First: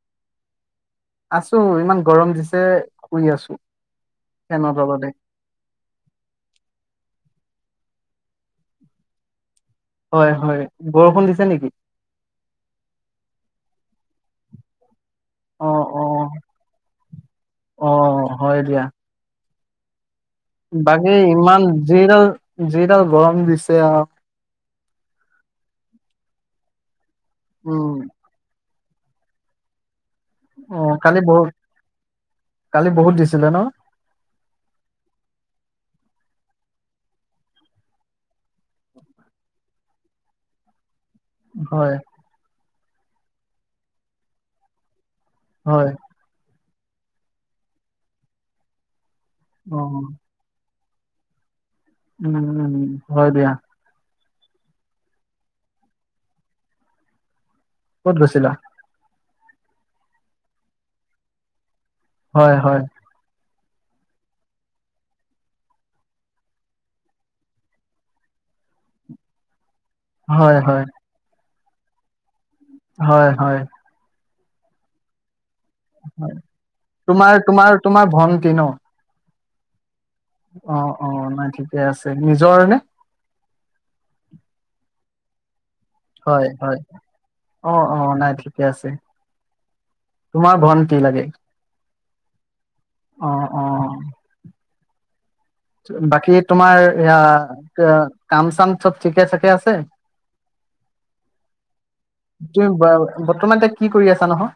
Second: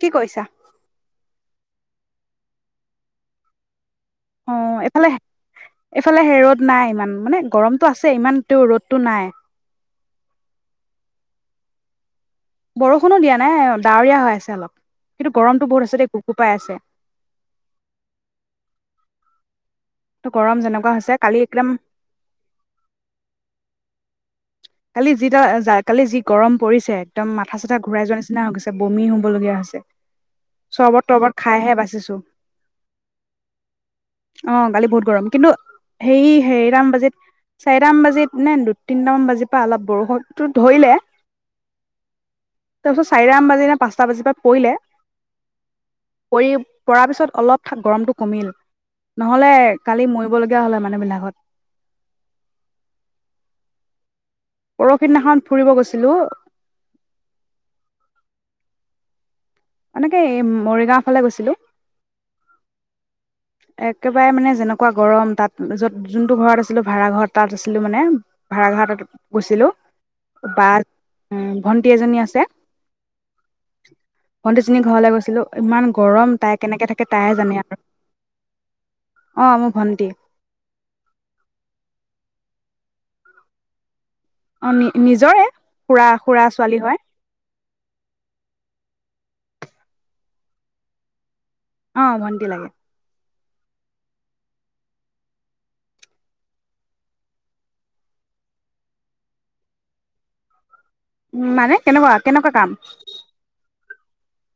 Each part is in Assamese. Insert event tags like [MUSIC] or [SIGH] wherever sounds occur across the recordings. কি কৈছা আছো ইমান গৰম দিছে শুই আছো অ ফেনৰ তলতে এফালে এফালে হে ৰ'দ নাই ইমান মানে। গৰমটো আছে ইমান তেওঁ ৰ'দটো নাই। হয় হয় বৰষুণ দিছে নেকি বৰষুণো দিয়া নাই ডাৱৰীয়া হৈ আছে অলপ। কিন্তু গৰমটো অ বহুত আছে অ দেই বুকু পাই আছে অ হয় দিয়া ত' গৰম যেনেকুৱা হৈছে বাকী কালি ইমান একদম যিডাল যিডাল গৰম দিছ ছে আও কালি যিটা আ কালি যি গৰম পৰিছে একদম মাথা চথা উম ঘূৰাই যোৱাৰ নিচিনা হৈ গৈছে। বমি হ'ব লগীয়া হৈছে। অ চৰবত কালি তৰবত বহুত খাইহে বাচিছো। কালি বহুত দিছিলে ন আহ গকালি বহুত গৰম কিন্তু হেৰি সেটাম বাজিত চাৰিটাম বাজিত নে দু তিনটামান বাজিত পা অলপ বৰষুণটো ধৰিলে, হয়। তাৰপিছত চাৰিটা আন বাজি নে পাঁচটা বাজিৰ পৰা পৰিলে। হয় পৰি পৰা পিছত অলপ ঠা গৰমটো কমিল। নহলে অ কালি মৰিবলগীয়া হল হয় মানে। লা বিলাকত। উম উম, হয় দিয়া। পৰহি দিনাখন ফুৰিব গৈছিলো। ক'ত গৈছিলা? আমিতো এই মৰিগাঁও ফালে গৈছিলো। হয় হয়। একেবাৰে মানে যেনেকুৱা গৰম তাত য'ত যোনটো ঘৰত আছিলো ভা়ঘৰত তাত আছিলো মানে ভাড়াঘৰ গৈছিলো। হয় হয়। ভণ্টি এজনী আছে। হয় হয়। ভণ্টি জনীৰ ঘৰলে গৈছিলোঁ। ইমান হয়। গৰম তাই কেনেকে থাকে তাইহে জানে আৰু। টি ন অ মোৰ ভণ্টি। অ অ নাই ঠিকে আছে। নিজৰ নে? অ নি নিজৰে। খুৰা খুৰা ছোৱালী হয়। অ অ নাই ঠিকে আছে তোমাৰ ভন্টি লাগে। অ ভণ্টি লাগে। অ অ। বাকী তোমাৰ ইয়া কাম চাম চব ঠিকে থাকে আছে? উ মানে কেনেকুৱা কেনেকুৱা তুমি কাম? বৰ্তমান এতিয়া কি কৰি আছা নহয়!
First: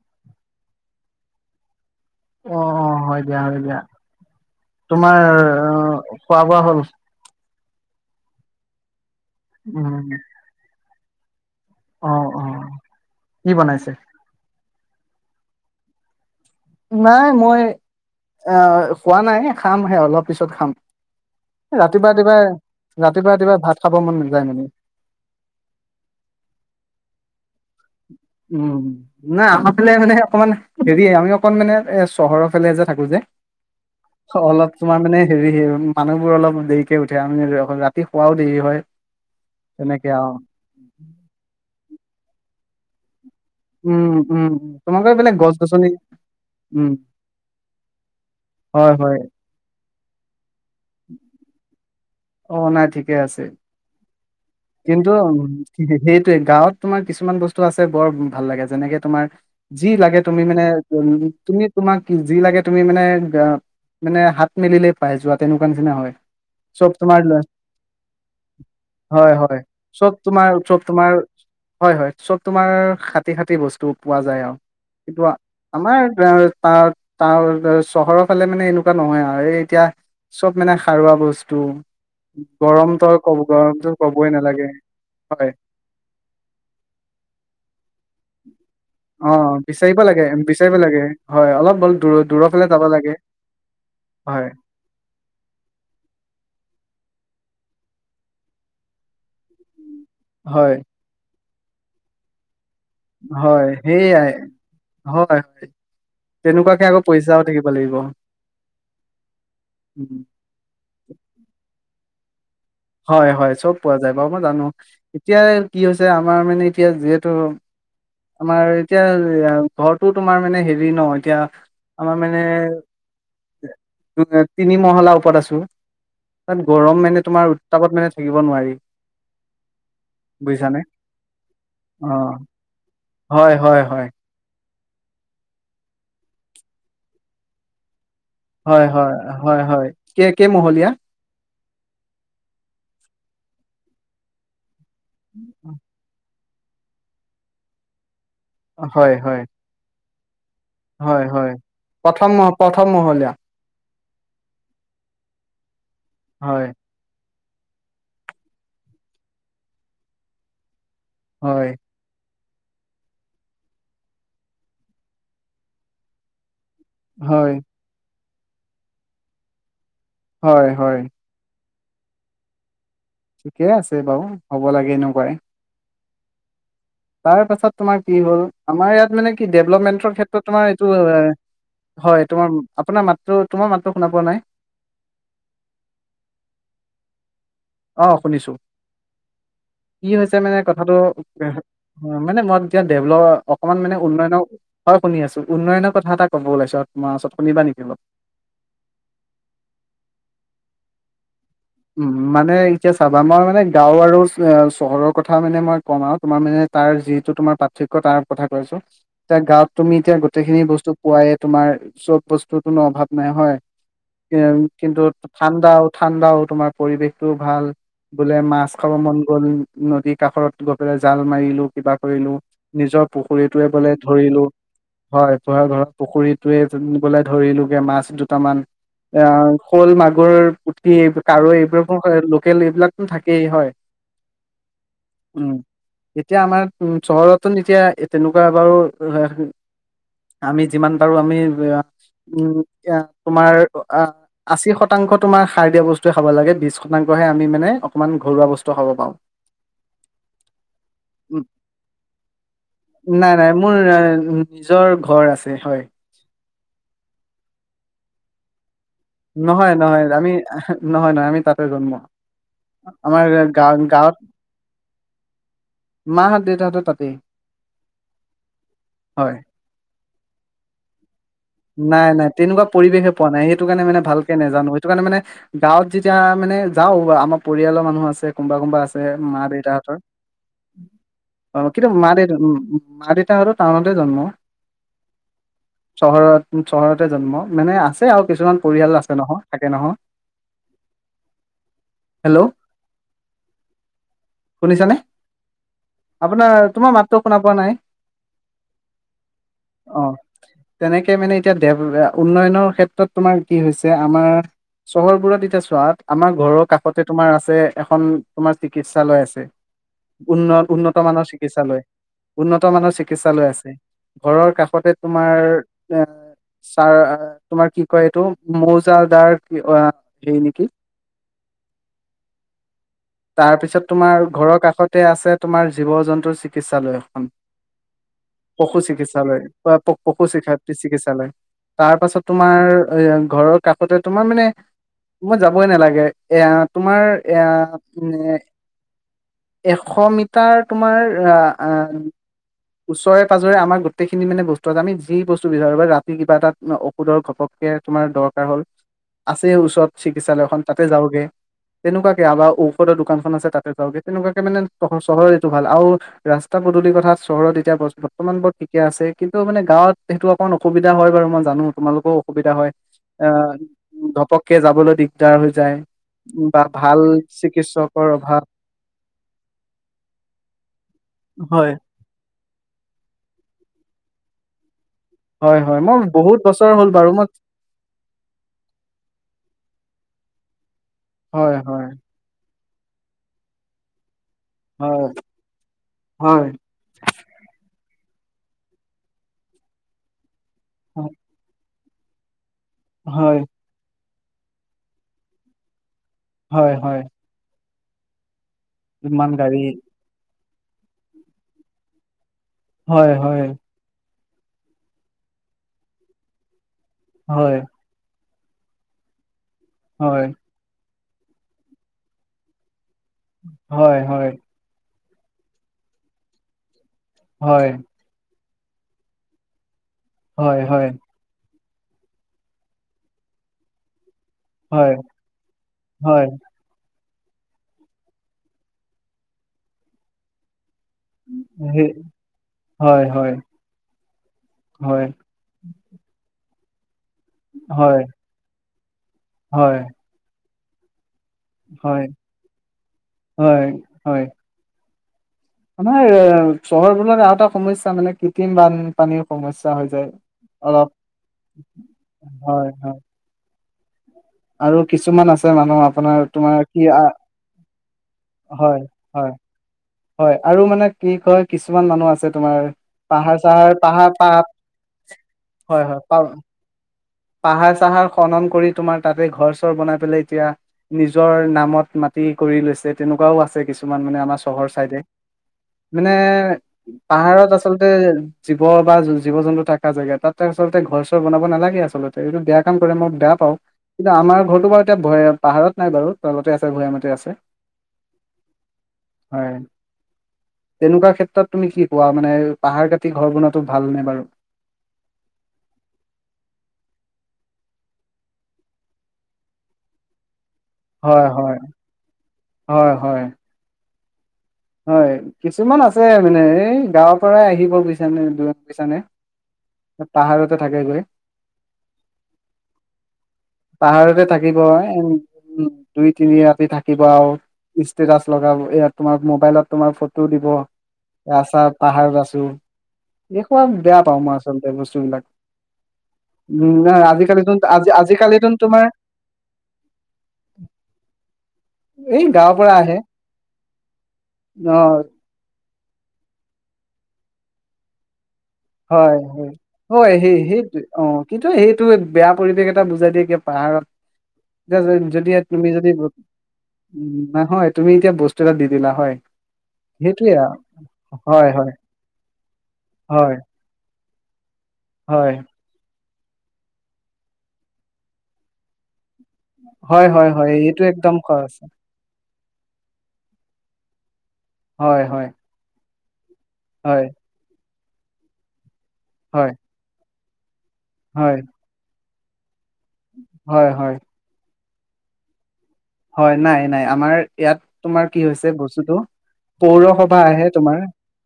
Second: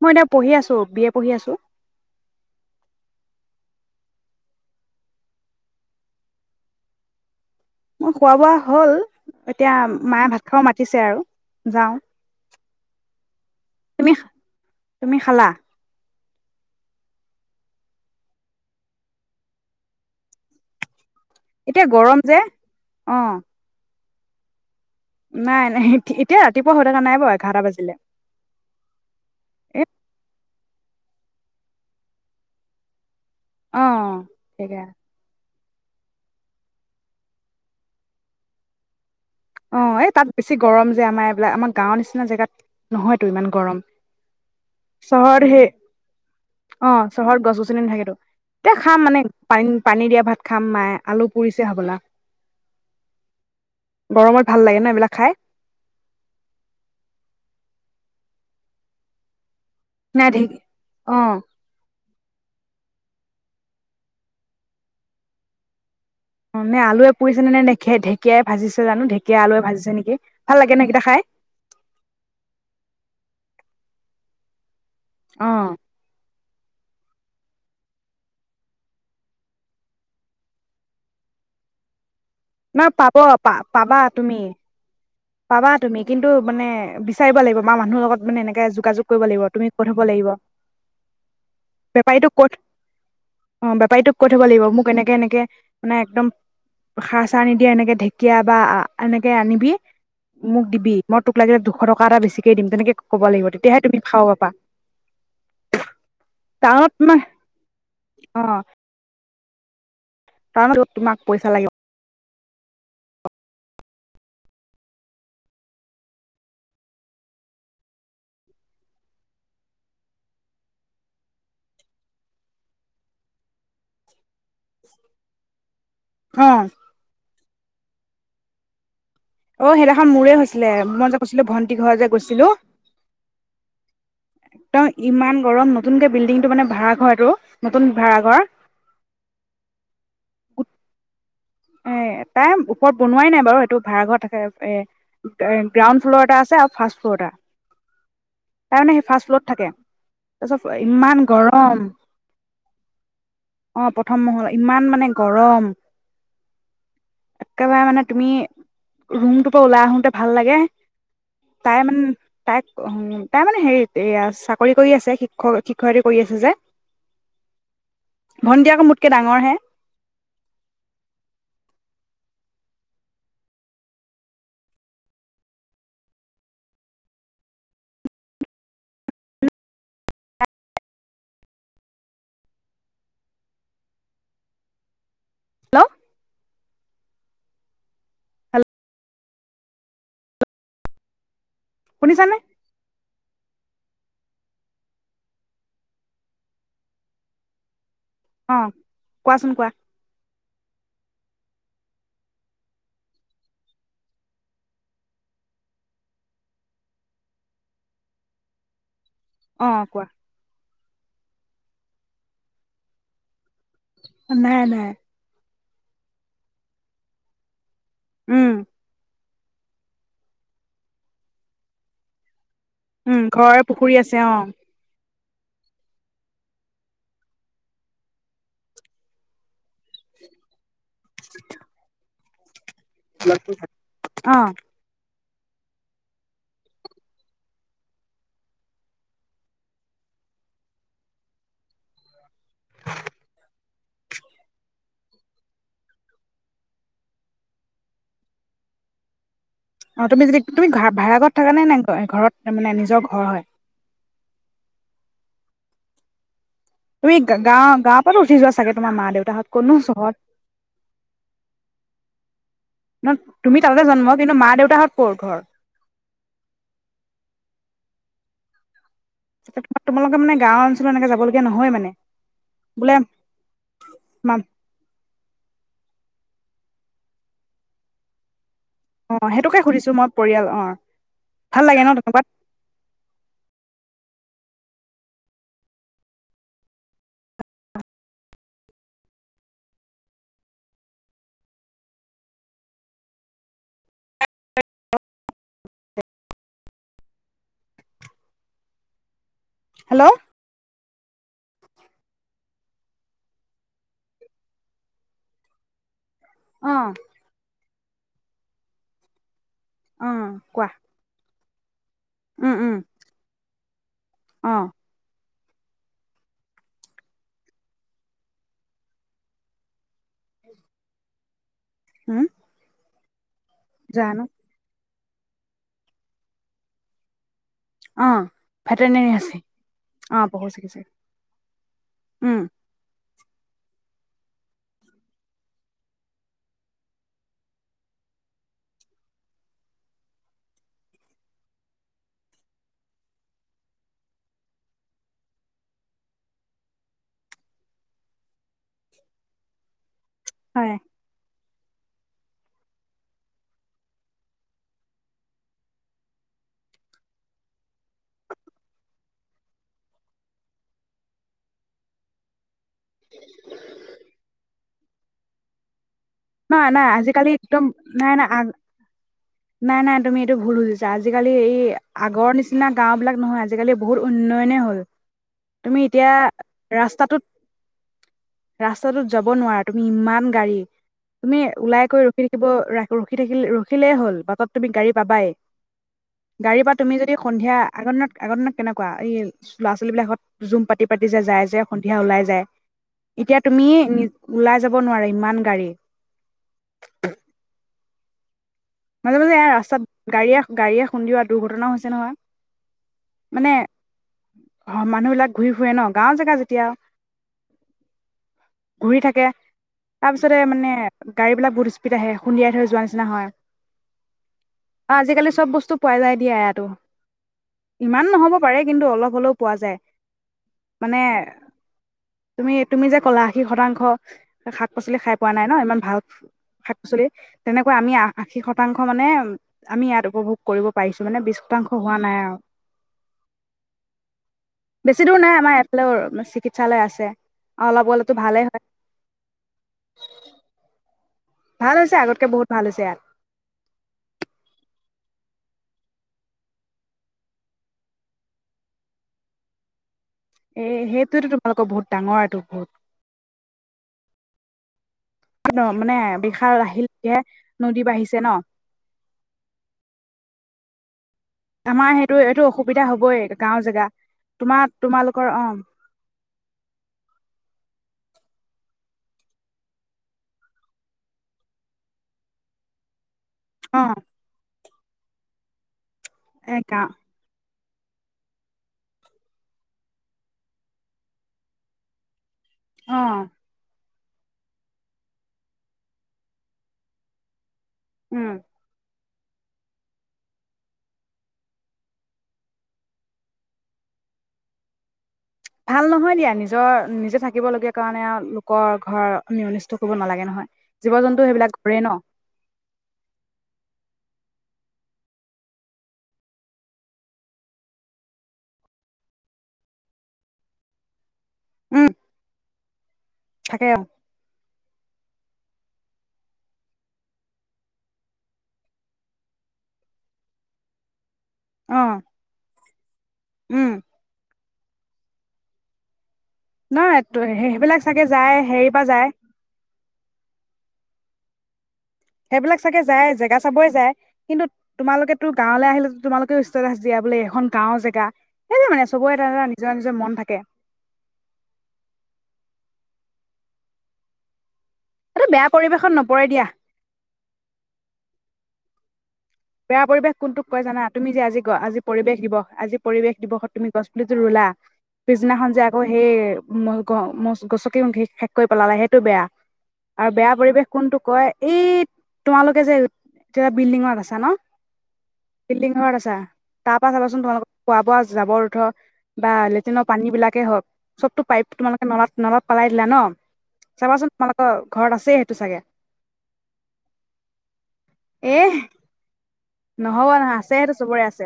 মই এতিয়া পঢ়ি আছো বি এ পঢ়ি আছো। অ অ হয় দিয়া, হয় দিয়া। তোমাৰ খোৱা বোৱা হ'ল? মোৰ খোৱা বোৱা হ'ল! এতিয়া উম মায়ে ভাত খাব মাতি উঠিছে আৰু। যাওঁ অ অ কি বনাইছে? তুমি তুমি খালা? নাই মই আহ খোৱা নাই খামহে অলপ পিছত খাম। এতিয়া ৰাতিপুৱা গৰম যে ৰাতিপুৱা অ ৰাতিপুৱা ৰাতিপুৱাব ভাত খাব মন যায় মানে নাই নাই এতিয়া ৰাতিপুৱা হৈ থকা নাই বাৰু এঘাৰটা বাজিলে উম [UNINTELLIGIBLE] যদি আমি অকণ মানে এ চহৰৰ ফালে যে থাকো যে অ অলপ ঠিকে তোমাৰ মানে হেৰি মানুহবোৰ অলপ দেৰিকে উঠে আমি ৰাতি শোৱাও দেৰি হয় অ এই তাত বেছি গৰম যে আমাৰ এইবিলাক আমাৰ গাঁওৰ নিচিনা জেগাত নহয় ইমান গৰম, উম উম তোমালোকৰ এইফালে চহৰত গছ সেই গছনি অ উম চহৰত গছ গছনি নাথাকেতো এতিয়া হয় খাম হয় মানে পানী পানী দিয়া ভাত খাম মায়ে আলু পুৰিছে হ'বলা অ নাই ঠিকে আছে গৰমত ভাল লাগে ন কিন্তু এইবিলাক খাই কি সেইটোৱে গাঁৱত তোমাৰ কিছুমান বস্তু আছে বৰ ভাল লাগে যেনেকে তোমাৰ যি লাগে নাই তুমি ঢেঁকী মানে অ তুমি তোমাক কি যি লাগে তুমি মানে মানে হাত মেলিলে পাই যোৱা তেনেকুৱা নিচিনা হয় অনে চব আলুৱে তোমাৰ পুৰিছে নে নে ঢেকীয়াই ভাজিছে জানো ঢে হয় হয় চব তোমাৰ চব তোমাৰ হয় হয় চব তোমাৰ খাটি খাটি বস্তু পোৱা যায় আৰু ইটো অ আমাৰ ত ত চহৰৰ ফালে মানে এনেকুৱা নহয় আৰু এই এতিয়া চব মানে সাৰুৱা বস্তু ন গৰম তই পাব ক'ব পা গৰমতো পাবা একোৱে তুমি নালাগে পাবা তুমি, কিন্তু মানে বিচাৰিব লাগিব [UNINTELLIGIBLE] বা মানুহৰ লগত মানে এনেকে যোগাযোগ কৰিব অ লাগিব। তুমি কৈ বিচাৰিব থব লাগে লাগিব, বিচাৰিব লাগে হয় অলপ বল দূৰ বেপাৰীটোক, কৈ দূৰৰ ফালে যাব লাগে অ', বেপাৰীটোক কৈ থব হয় লাগিব, মোক এনেকে, এনেকে মানে একদম। সাৰ-চাৰ নিদিয়ে এনেকে ঢেকীয়া বা এনেকে আনিবি মোক হয় দিবি মই তোক লাগিলে দুশ টকা এটা বেছিকে দিম তেনেকে ক'ব লাগিব হয়, তেতিয়াহে তুমি খাব সেইয়াই পাবা হয়, তেনেকুৱাকে টাউনত আকৌ তোমাক পইচাও থাকিব লাগিব। উম, তাৰ মাজত তোমাক পইচা লাগিব। হয়, হয়, চব পোৱা যায়, বাৰু মই জানো। এতিয়া কি হৈছে আমাৰ মানে, এতিয়া যিহেতু আমাৰ এতিয়া ঘৰটো তোমাৰ মানে, হেৰি ন', এতিয়া আমাৰ মানে, তিনি মহলাৰ ওপৰত আছোঁ। অ তাত গৰম মানে তোমাৰ উত্তাপত মানে থাকিব নোৱাৰি অ', সেইদিনাখন মোৰে হৈছিলে, বুজিছানে মই যে কৈছিলোঁ, ভন্টি ঘৰত যে অ গৈছিলোঁ। হয় হয় হয় একদম ইমান গৰম নতুনকে বিল্ডিংটো মানে, ভাড়াঘৰটো, নতুন ভাড়াঘৰ। হয়, হয়, হয়, হয় কে কেই মহলীয়া? এ তাই ওপৰত বনোৱাই নাই বাৰু সেইটো ভাড়াঘৰত থাকে এ গ্ৰাউণ্ড ফ্ল'ৰ এটা আছে। [UNINTELLIGIBLE] ফাৰ্ষ্টফ্লোৰ এটা। তাৰমানে সেই হয় হয় ফাৰ্ষ্টফ্লোৰত থাকে। তাৰপিছত ইমান হয়, হয়, গৰম প্ৰথম মহ প্ৰথম মহলীয়া। অ প্ৰথম মহল, ইমান মানে গৰম। হয় এক্কেবাৰে মানে তুমি ৰুমটোৰ পৰা ওলাই আহোতে ভাল লাগে। হয় তাই মানে তাইক উ তাই মানে হেৰিত, এয়া চাকৰি কৰি আছে। শিক্ষক শিক্ষয়িত্ৰী কৰি আছে যে। হয় ভণ্টি আকৌ মোতকে ডাঙৰ হে। হয়, হয় ঠিকে আছে বাৰু, হ'ব লাগে এনেকুৱাই। তাৰ পাছত তোমাৰ কি হ'ল আমাৰ ইয়াত মানে কি ডেভলপমেন্টৰ ক্ষেত্ৰত তোমাৰ এইটো হয়, তোমাৰ, আপোনাৰ মাতটো, তোমাৰ মাতটো শুনা পোৱা নাই। হেল্ল' অ', শুনিছোঁ। হেল্ল' কি হৈছে মানে কথাটো। অ', শুনিছানে মানে মই এতিয়া দেভলপ অকমান মানে উন্নয়নৰ, হয় শুনি আছোঁ। উন্নয়নৰ কথা এটা ক'ব ওলাইছোঁ আৰু তোমাৰ ওচৰত, শুনিবা নেকি অলপ। অ', কোৱাচোন কোৱা। উম, মানে এতিয়া চাবা, মই মানে গাঁও আৰু চ চহৰৰ কথা মানে মই কম আৰু তোমাৰ মানে তাৰ যিটো তোমাৰ পাৰ্থক্য তাৰ কথা কৈ আছোঁ। এতিয়া গাঁওত অ' তুমি কোৱা। এতিয়া গোটেইখিনি বস্তু পোৱাই তোমাৰ, চব বস্তু কোনো অভাৱ নাই, হয় উ নাই নাই। কিন্তু ঠাণ্ডা ঠাণ্ডাও তোমাৰ পৰিৱেশটো ভাল বোলে উম, মাছ খাব মন গল নদীৰ কাষত গৈ পেলাই জাল মাৰিলো কিবা কৰিলো নিজৰ উম, ঘৰৰে পুখুৰীটোৱে বোলে পুখুৰী আছে ধৰিলো অ', হয় ঘ ঘৰ পুখুৰীটোয়ে গলে ধৰিলোগে মাছ দুটামান এ শ'ল মাগুৰ পুঠি [UNINTELLIGIBLE] [UNINTELLIGIBLE] [UNINTELLIGIBLE] হয়। অ। উম, এতিয়া আমাৰ চহৰতো এতিয়া তেনেকুৱা বাৰু আমি যিমান পাৰো আমি উম তোমাৰ আহ আশী শতাংশ তোমাৰ সাৰ দিয়া বস্তু [UNINTELLIGIBLE] খাব লাগে বিশ শতাংশহে আমি মানে অকণমান ঘৰুৱা বস্তু খাব পাওঁ। অঁ, তুমি যদি তুমি ঘা-ভাড়া ঘৰত উম, থাকা নে নে ঘৰত মানে নিজৰ ঘৰ নাই হয়। নাই মোৰ আহ, নিজৰ [UNINTELLIGIBLE] হয়। তুমি গাওঁ-গাওঁ পৰাটো উঠি যোৱা চাগে। তোমাৰ মা দেউতাহঁত ক'তনো নহয় নহয় চহৰত আমি [UNINTELLIGIBLE] নহয় নহয় আমি তাতে জন্ম ন আমাৰ তুমি গা তাতে জন্ম গাওঁত, কিন্তু মা দেউতাহঁত ক'ৰ ঘৰ? মাহত দেউতাহতৰ তাতেই। হয় [UNINTELLIGIBLE] [UNINTELLIGIBLE] মানে গাঁও অঞ্চলত এনেকে যাব নাই নাই তেনেকুৱা পৰিৱেশে পোৱা নাই সেইটো কাৰণে মানে ভালকে নেজানো সেইটো কাৰণে মানে গাঁৱত যিটো এতিয়া মানে যাওঁ আমাৰ পৰিয়ালৰ মানুহ আছে। কোনবা কোনবা আছে অ' মা সেইটোকে সুধিছো দেউতাহঁতৰ, মই পৰিয়াল অ' [UNINTELLIGIBLE] ভাল লাগে কিন্তু ন মা তেনেকুৱাত দেউতা মা দেউতাহঁতৰ টাউন [UNINTELLIGIBLE] চহৰত। চহৰতে জন্ম মানে আছে আৰু কিছুমান পৰিয়াল আছে নহয় থাকে নহয়, হেল্ল' শুনিছানে আপোনাৰ তোমাৰ মাতটো শুনা পোৱা নাই। হেল্ল'। অ তেনেকে কে মানে এতিয়া দে উন্নয়নৰ ক্ষেত্ৰত তোমাৰ কি হৈছে আমাৰ চহৰবোৰত এতিয়া চোৱা আমাৰ ঘৰৰ অ', কাষতে তোমাৰ আছে এখন তোমাৰ চিকিৎসালয় আছে। অ', উন্ন কোৱা - উন্নত মানৰ চি [UNINTELLIGIBLE] উম, উন্নত উম, মানৰ চিকিৎসালয় আছে, ঘৰৰ অ', কাষতে তোমাৰ এ ছাৰ তোমাৰ কি কয় এইটো মৌজাদাৰ কি [UNINTELLIGIBLE] হেৰি নেকি। উম। তাৰ পিছত তোমাৰ জানো ঘৰৰ কাষত তে আছে তোমাৰ জীৱ-জন্তুৰ চিকিৎসালয়খন। অ' পশু ভেটেনেৰী আছে চিকিৎসালয় বা অ' পশু [UNINTELLIGIBLE] চিকিৎসক চিকিৎসালয়, তাৰ পাছত উম, তোমাৰ এ ঘৰৰ কাষতে তোমাৰ মানে মই যাবই নালাগে এয়া তোমাৰ এয়া [UNINTELLIGIBLE] এশ মিটাৰ তোমাৰ আহ ওচৰে পাজৰে আমাৰ গোটেইখিনি মানে বস্তু [UNINTELLIGIBLE] আমি যি বস্তু বিচাৰো বা ৰাতি কিবা এটা ঔষধৰ ঘপককে তোমাৰ দৰকাৰ হ'ল, আছেই ওচৰত। চিকিৎসালয়খন হয়। তাতে যাওঁগে। তেনেকুৱাকে [UNINTELLIGIBLE] ঔষধৰ দোকানখন আছে তাতে যাওগে তেনেকুৱাকে মানে চহৰ এইটো ভাল আৰু ৰাস্তা পদূলিৰ কথা চহৰত এতিয়া বৰ্তমান বৰ ঠিকে আছে কিন্তু মানে গাঁৱত সেইটো অকমান অসুবিধা হয় বাৰু মই জানো তোমালোকৰো অসুবিধা হয়, আহ ধপককে যাবলৈ দিগদাৰ হৈ যায়। বা নাই নাই ভাল আজিকালি একদম চিকিৎসকৰ নাই নাই আ অভাৱ নাই নাই তুমি এইটো ভুল বুজিছা আজিকালি এই। হয় আগৰ নিচিনা গাঁওবিলাক নহয় আজিকালি বহুত উন্নয়নেই হ'ল। হয় তুমি হয় মই এতিয়া বহুত বছৰ হ'ল বাৰু ৰাস্তাটোত মই ৰাস্তাটোত যাব নোৱাৰা। তুমি ইমান গাড়ী তুমি হয় ওলাই হয় কৰি ৰখি থাকিব। ৰা ৰখি থাকিল ৰখিলে হ'ল বাটত। তুমি গাড়ী হয় পাবাই হয় গাড়ীৰ পা তুমি যদি সন্ধিয়া। আগৰ দিনত আগৰ দিনত কেনেকুৱা এই ল'ৰা ছোৱালী বিলাকহঁত। জুম পাতি পাতি যে যাই যে সন্ধিয়া ওলাই যায় এতিয়া হয় তুমি নিজে ওলাই যাব নোৱাৰে ইমান গাড়ী হয় হয়। মাজে ইমান মাজে এয়া গাড়ী ৰাস্তাত গাড়ীয়ে? গাড়ীয়ে খুন্দিয়াটো দুৰ্ঘটনা হৈছে নহয়। হয় হয় অ মানুহ বিলাক ঘূৰি ফুৰে ন গাঁওৰ জেগা যেতিয়া। হয়। ঘূৰি থাকে। তাৰ হয় পিছতে মানে গাড়ীবিলাক বহুত স্পীড আহে খুন্দিয়াই থৈ যোৱা নিচিনা হয়। হয় হয়। অ আজিকালি চব বস্তু পোৱা যাই দিয়া ইয়াতো হয় ইমান নহব। পাৰে কিন্তু অলপ হলেও পোৱা যায়। হয় হয়। মানে তুমি তুমি যে কলা আশী শতাংশ শাক হয় পাচলি খাই পোৱা নাই ন ইমান ভাল হয়, শাক পাচলি। তেনেকৈ আমি আহ। আশী শতাংশ মানে, আমি ইয়াত উপভোগ কৰিব। পাৰিছো মানে বিছ শতাংশ সেই হোৱা নাই আৰু হয়, হয়, বেছি হয়, দূৰ নাই আমাৰ এইফালৰ চিকিৎসালয় আছে। হয় হয় হয়। ভাল হৈছে হয়, আগতকে বহুত ভাল হৈছে ইয়াত, মানে এ চহৰবোৰত আৰু এটা সমস্যা মানে কৃত্ৰিম বানপানীৰ সমস্যা হৈ যায়। এ অলপ সেইটোয়েতো তোমালোকৰ বহুত ডাঙৰ এটো হয়, বুট। হয় আৰু কিছুমান আছে মানুহ মানে আপোনাৰ বিশাল তোমাৰ কি আ আহিলেহে নদী বাঢ়িছে ন হয় হয় হয় আৰু মানে কি কয় আমাৰ কিছুমান মানুহ সেইটো আছে এইটো তোমাৰ অসুবিধা হবই পাহাৰ গাঁওৰ চাহাৰ জেগা পাহাৰ পা তোমাৰ তোমালোকৰ অ হয় হয় পাম পাহাৰ চাহাৰ খনন কৰি তোমাৰ তাতে ঘৰ চৰ বনাই পেলাই এতিয়া নিজৰ নামত মাটি কৰি লৈছে তেনেকুৱা। তেনেকুৱাও আছে অ কিছুমান মানে আমাৰ চহৰ। খাই দে মানে এ গাওঁ পাহাৰত আছে। আচলতে জীৱ বা জীৱ জন্তু থকা জেগা তাততে আচলতে ঘৰ চৰ বনাব নালাগে আছিল। এইটো বেয়া কাম কৰে অ মই বেয়া পাওঁ। কিন্তু আমাৰ ঘৰৰতটো বাৰু এতিয়া ভে পাহাৰত নাই বাৰু তলতে আছে ভৈয়ামতে আছে। উম হয় তেনেকুৱা ক্ষেত্ৰত তুমি কি কোৱা মানে পাহাৰ কাটি ঘৰ বনোৱাটো‌ ভালনে বাৰু। ভাল নহয় দিয়া নিজৰ নিজে থাকিব লগীয়া কাৰণে লোকৰ ঘৰ আমি অনিষ্ট কৰিব নালাগে নহয়। জীৱ জন্তু হয় সেইবিলাক হয় ঘৰেই ন হয় হয় হয় কিছুমান আছে মানে এই গাঁৱৰ পৰাই আহিব বিচানে বিছানে পাহাৰতে থাকে গৈ। উম থাকে অ পাহাৰতে থাকিব এ উম দুই তিনি ৰাতি থাকিব আৰু ষ্টেটাচ লগাব এ তোমাৰ। মোবাইলত তোমাৰ ফটো দিব। এয়া চা অ পাহাৰত আছোঁ এই সোপা উম বেয়া পাও মই আ। চতে বস্তু বিলাক- উম নহয় নাই আজিকালিতোন সেইবিলাক আজি চাগে আজি যায় কালি তোন হেৰি তোমাৰ। পৰা যায় এই গাঁৱৰ সেইবিলাক পৰা চাগে আহে যায় জেগা চাবই যায়। কিন্তু অ তোমালোকেতো গা। গাঁৱলৈ আহিলে তোমালোকেও ষ্টেটাছ দিয়া বুলে এখন গাঁও জেগা। সেই মানে চবৰে হয় এটা এটা হয় নিজৰ নিজৰ মন হয় থাকে সেই সেইটো অ কিন্তু সেইটো বেয়া পৰিৱেশ। টা বুজাই দিয়ে কি পাহাৰত। এতিয়া এইটো যদি বেয়া তুমি যদি পৰিৱেশত নপৰে দিয়া উম নহয় তুমি এতিয়া বস্তু এটা দি দিলা হয়। বেয়া পৰিৱেশ সেইটোয়ে কোনটোক আৰু কয় জানা, তুমি যে আজি হয় ক হয় আজি পৰিৱেশ দিৱস আজি পৰিৱেশ হয় দিৱসত। তুমি গছ পুলিটো ৰুলা। হয় পিছনাখন যে আকৌ হেই। মই কওঁ মছ গছকি শেষ কৰি পেলালে সেইটো বেয়া। হয় আৰু হয় বেয়া হয় পৰিৱেশ এইটো কোনটো একদম কয় খৰচ। এই তোমালোকে যে এতিয়া বিল্ডিঙত আছা ন। হয় হয়। ক্তা তাৰ পৰা হয়, চাবাচোন তোমালোকক খুৱা বোৱা যাৱৰ যোধৰ। বা হয়, লেট্ৰিনৰ পানী বিলাক। কে হওক। চবটো হয়, পাইপ তোমালোকে নলা নলাত পলাই দিলা ন হয়, হয়, চাবাচোন তোমালোকৰ ঘৰত আছেই সেইটো চাগে। হয় নাই নাই আমাৰ ইয়াত তোমাৰ কি এ হৈছে বস্তুটো। নহব নহয় পৌৰসভা আছে আহে সেইটো তোমাৰ চবৰে আছে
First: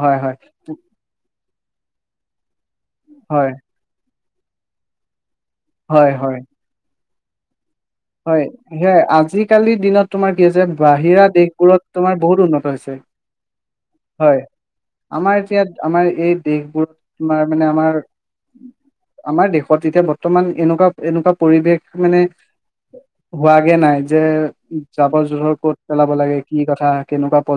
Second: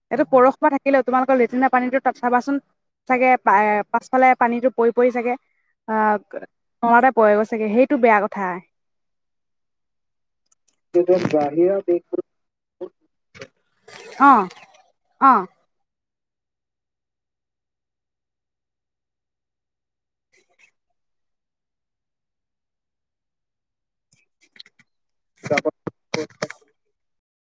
হয়, এইটো হয়, পৰশুৱা থাকিলেও তোমালোকৰ। পিছদিনা পানীটো তাত চাবাচোন। চাগে এ হয়, পাছফালে। পানীতটো পৰি পৰি চাগে। অ হয়, হয়, নলাতে পৰি গৈছে গে, সেই হয় সেইয়াই আজিকালিৰ দিনত তোমাৰ কি হৈছে বাহিৰা বাহিৰা দেশবোৰত তোমাৰ দেশবোৰ বহুত উন্নত হৈছে, হয় অ', আমাৰ অ'। এতিয়া আমাৰ এই দেশবোৰত তোমাৰ মানে আমাৰ আমাৰ দেশত এতিয়া বৰ্তমান এনেকুৱা এনেকুৱা পৰিৱেশ মানে হোৱাগে নাই যে জাবৰ জোথৰ যাব ক'ত পেলাব লাগে কি কথা। কেনেকুৱা পৰ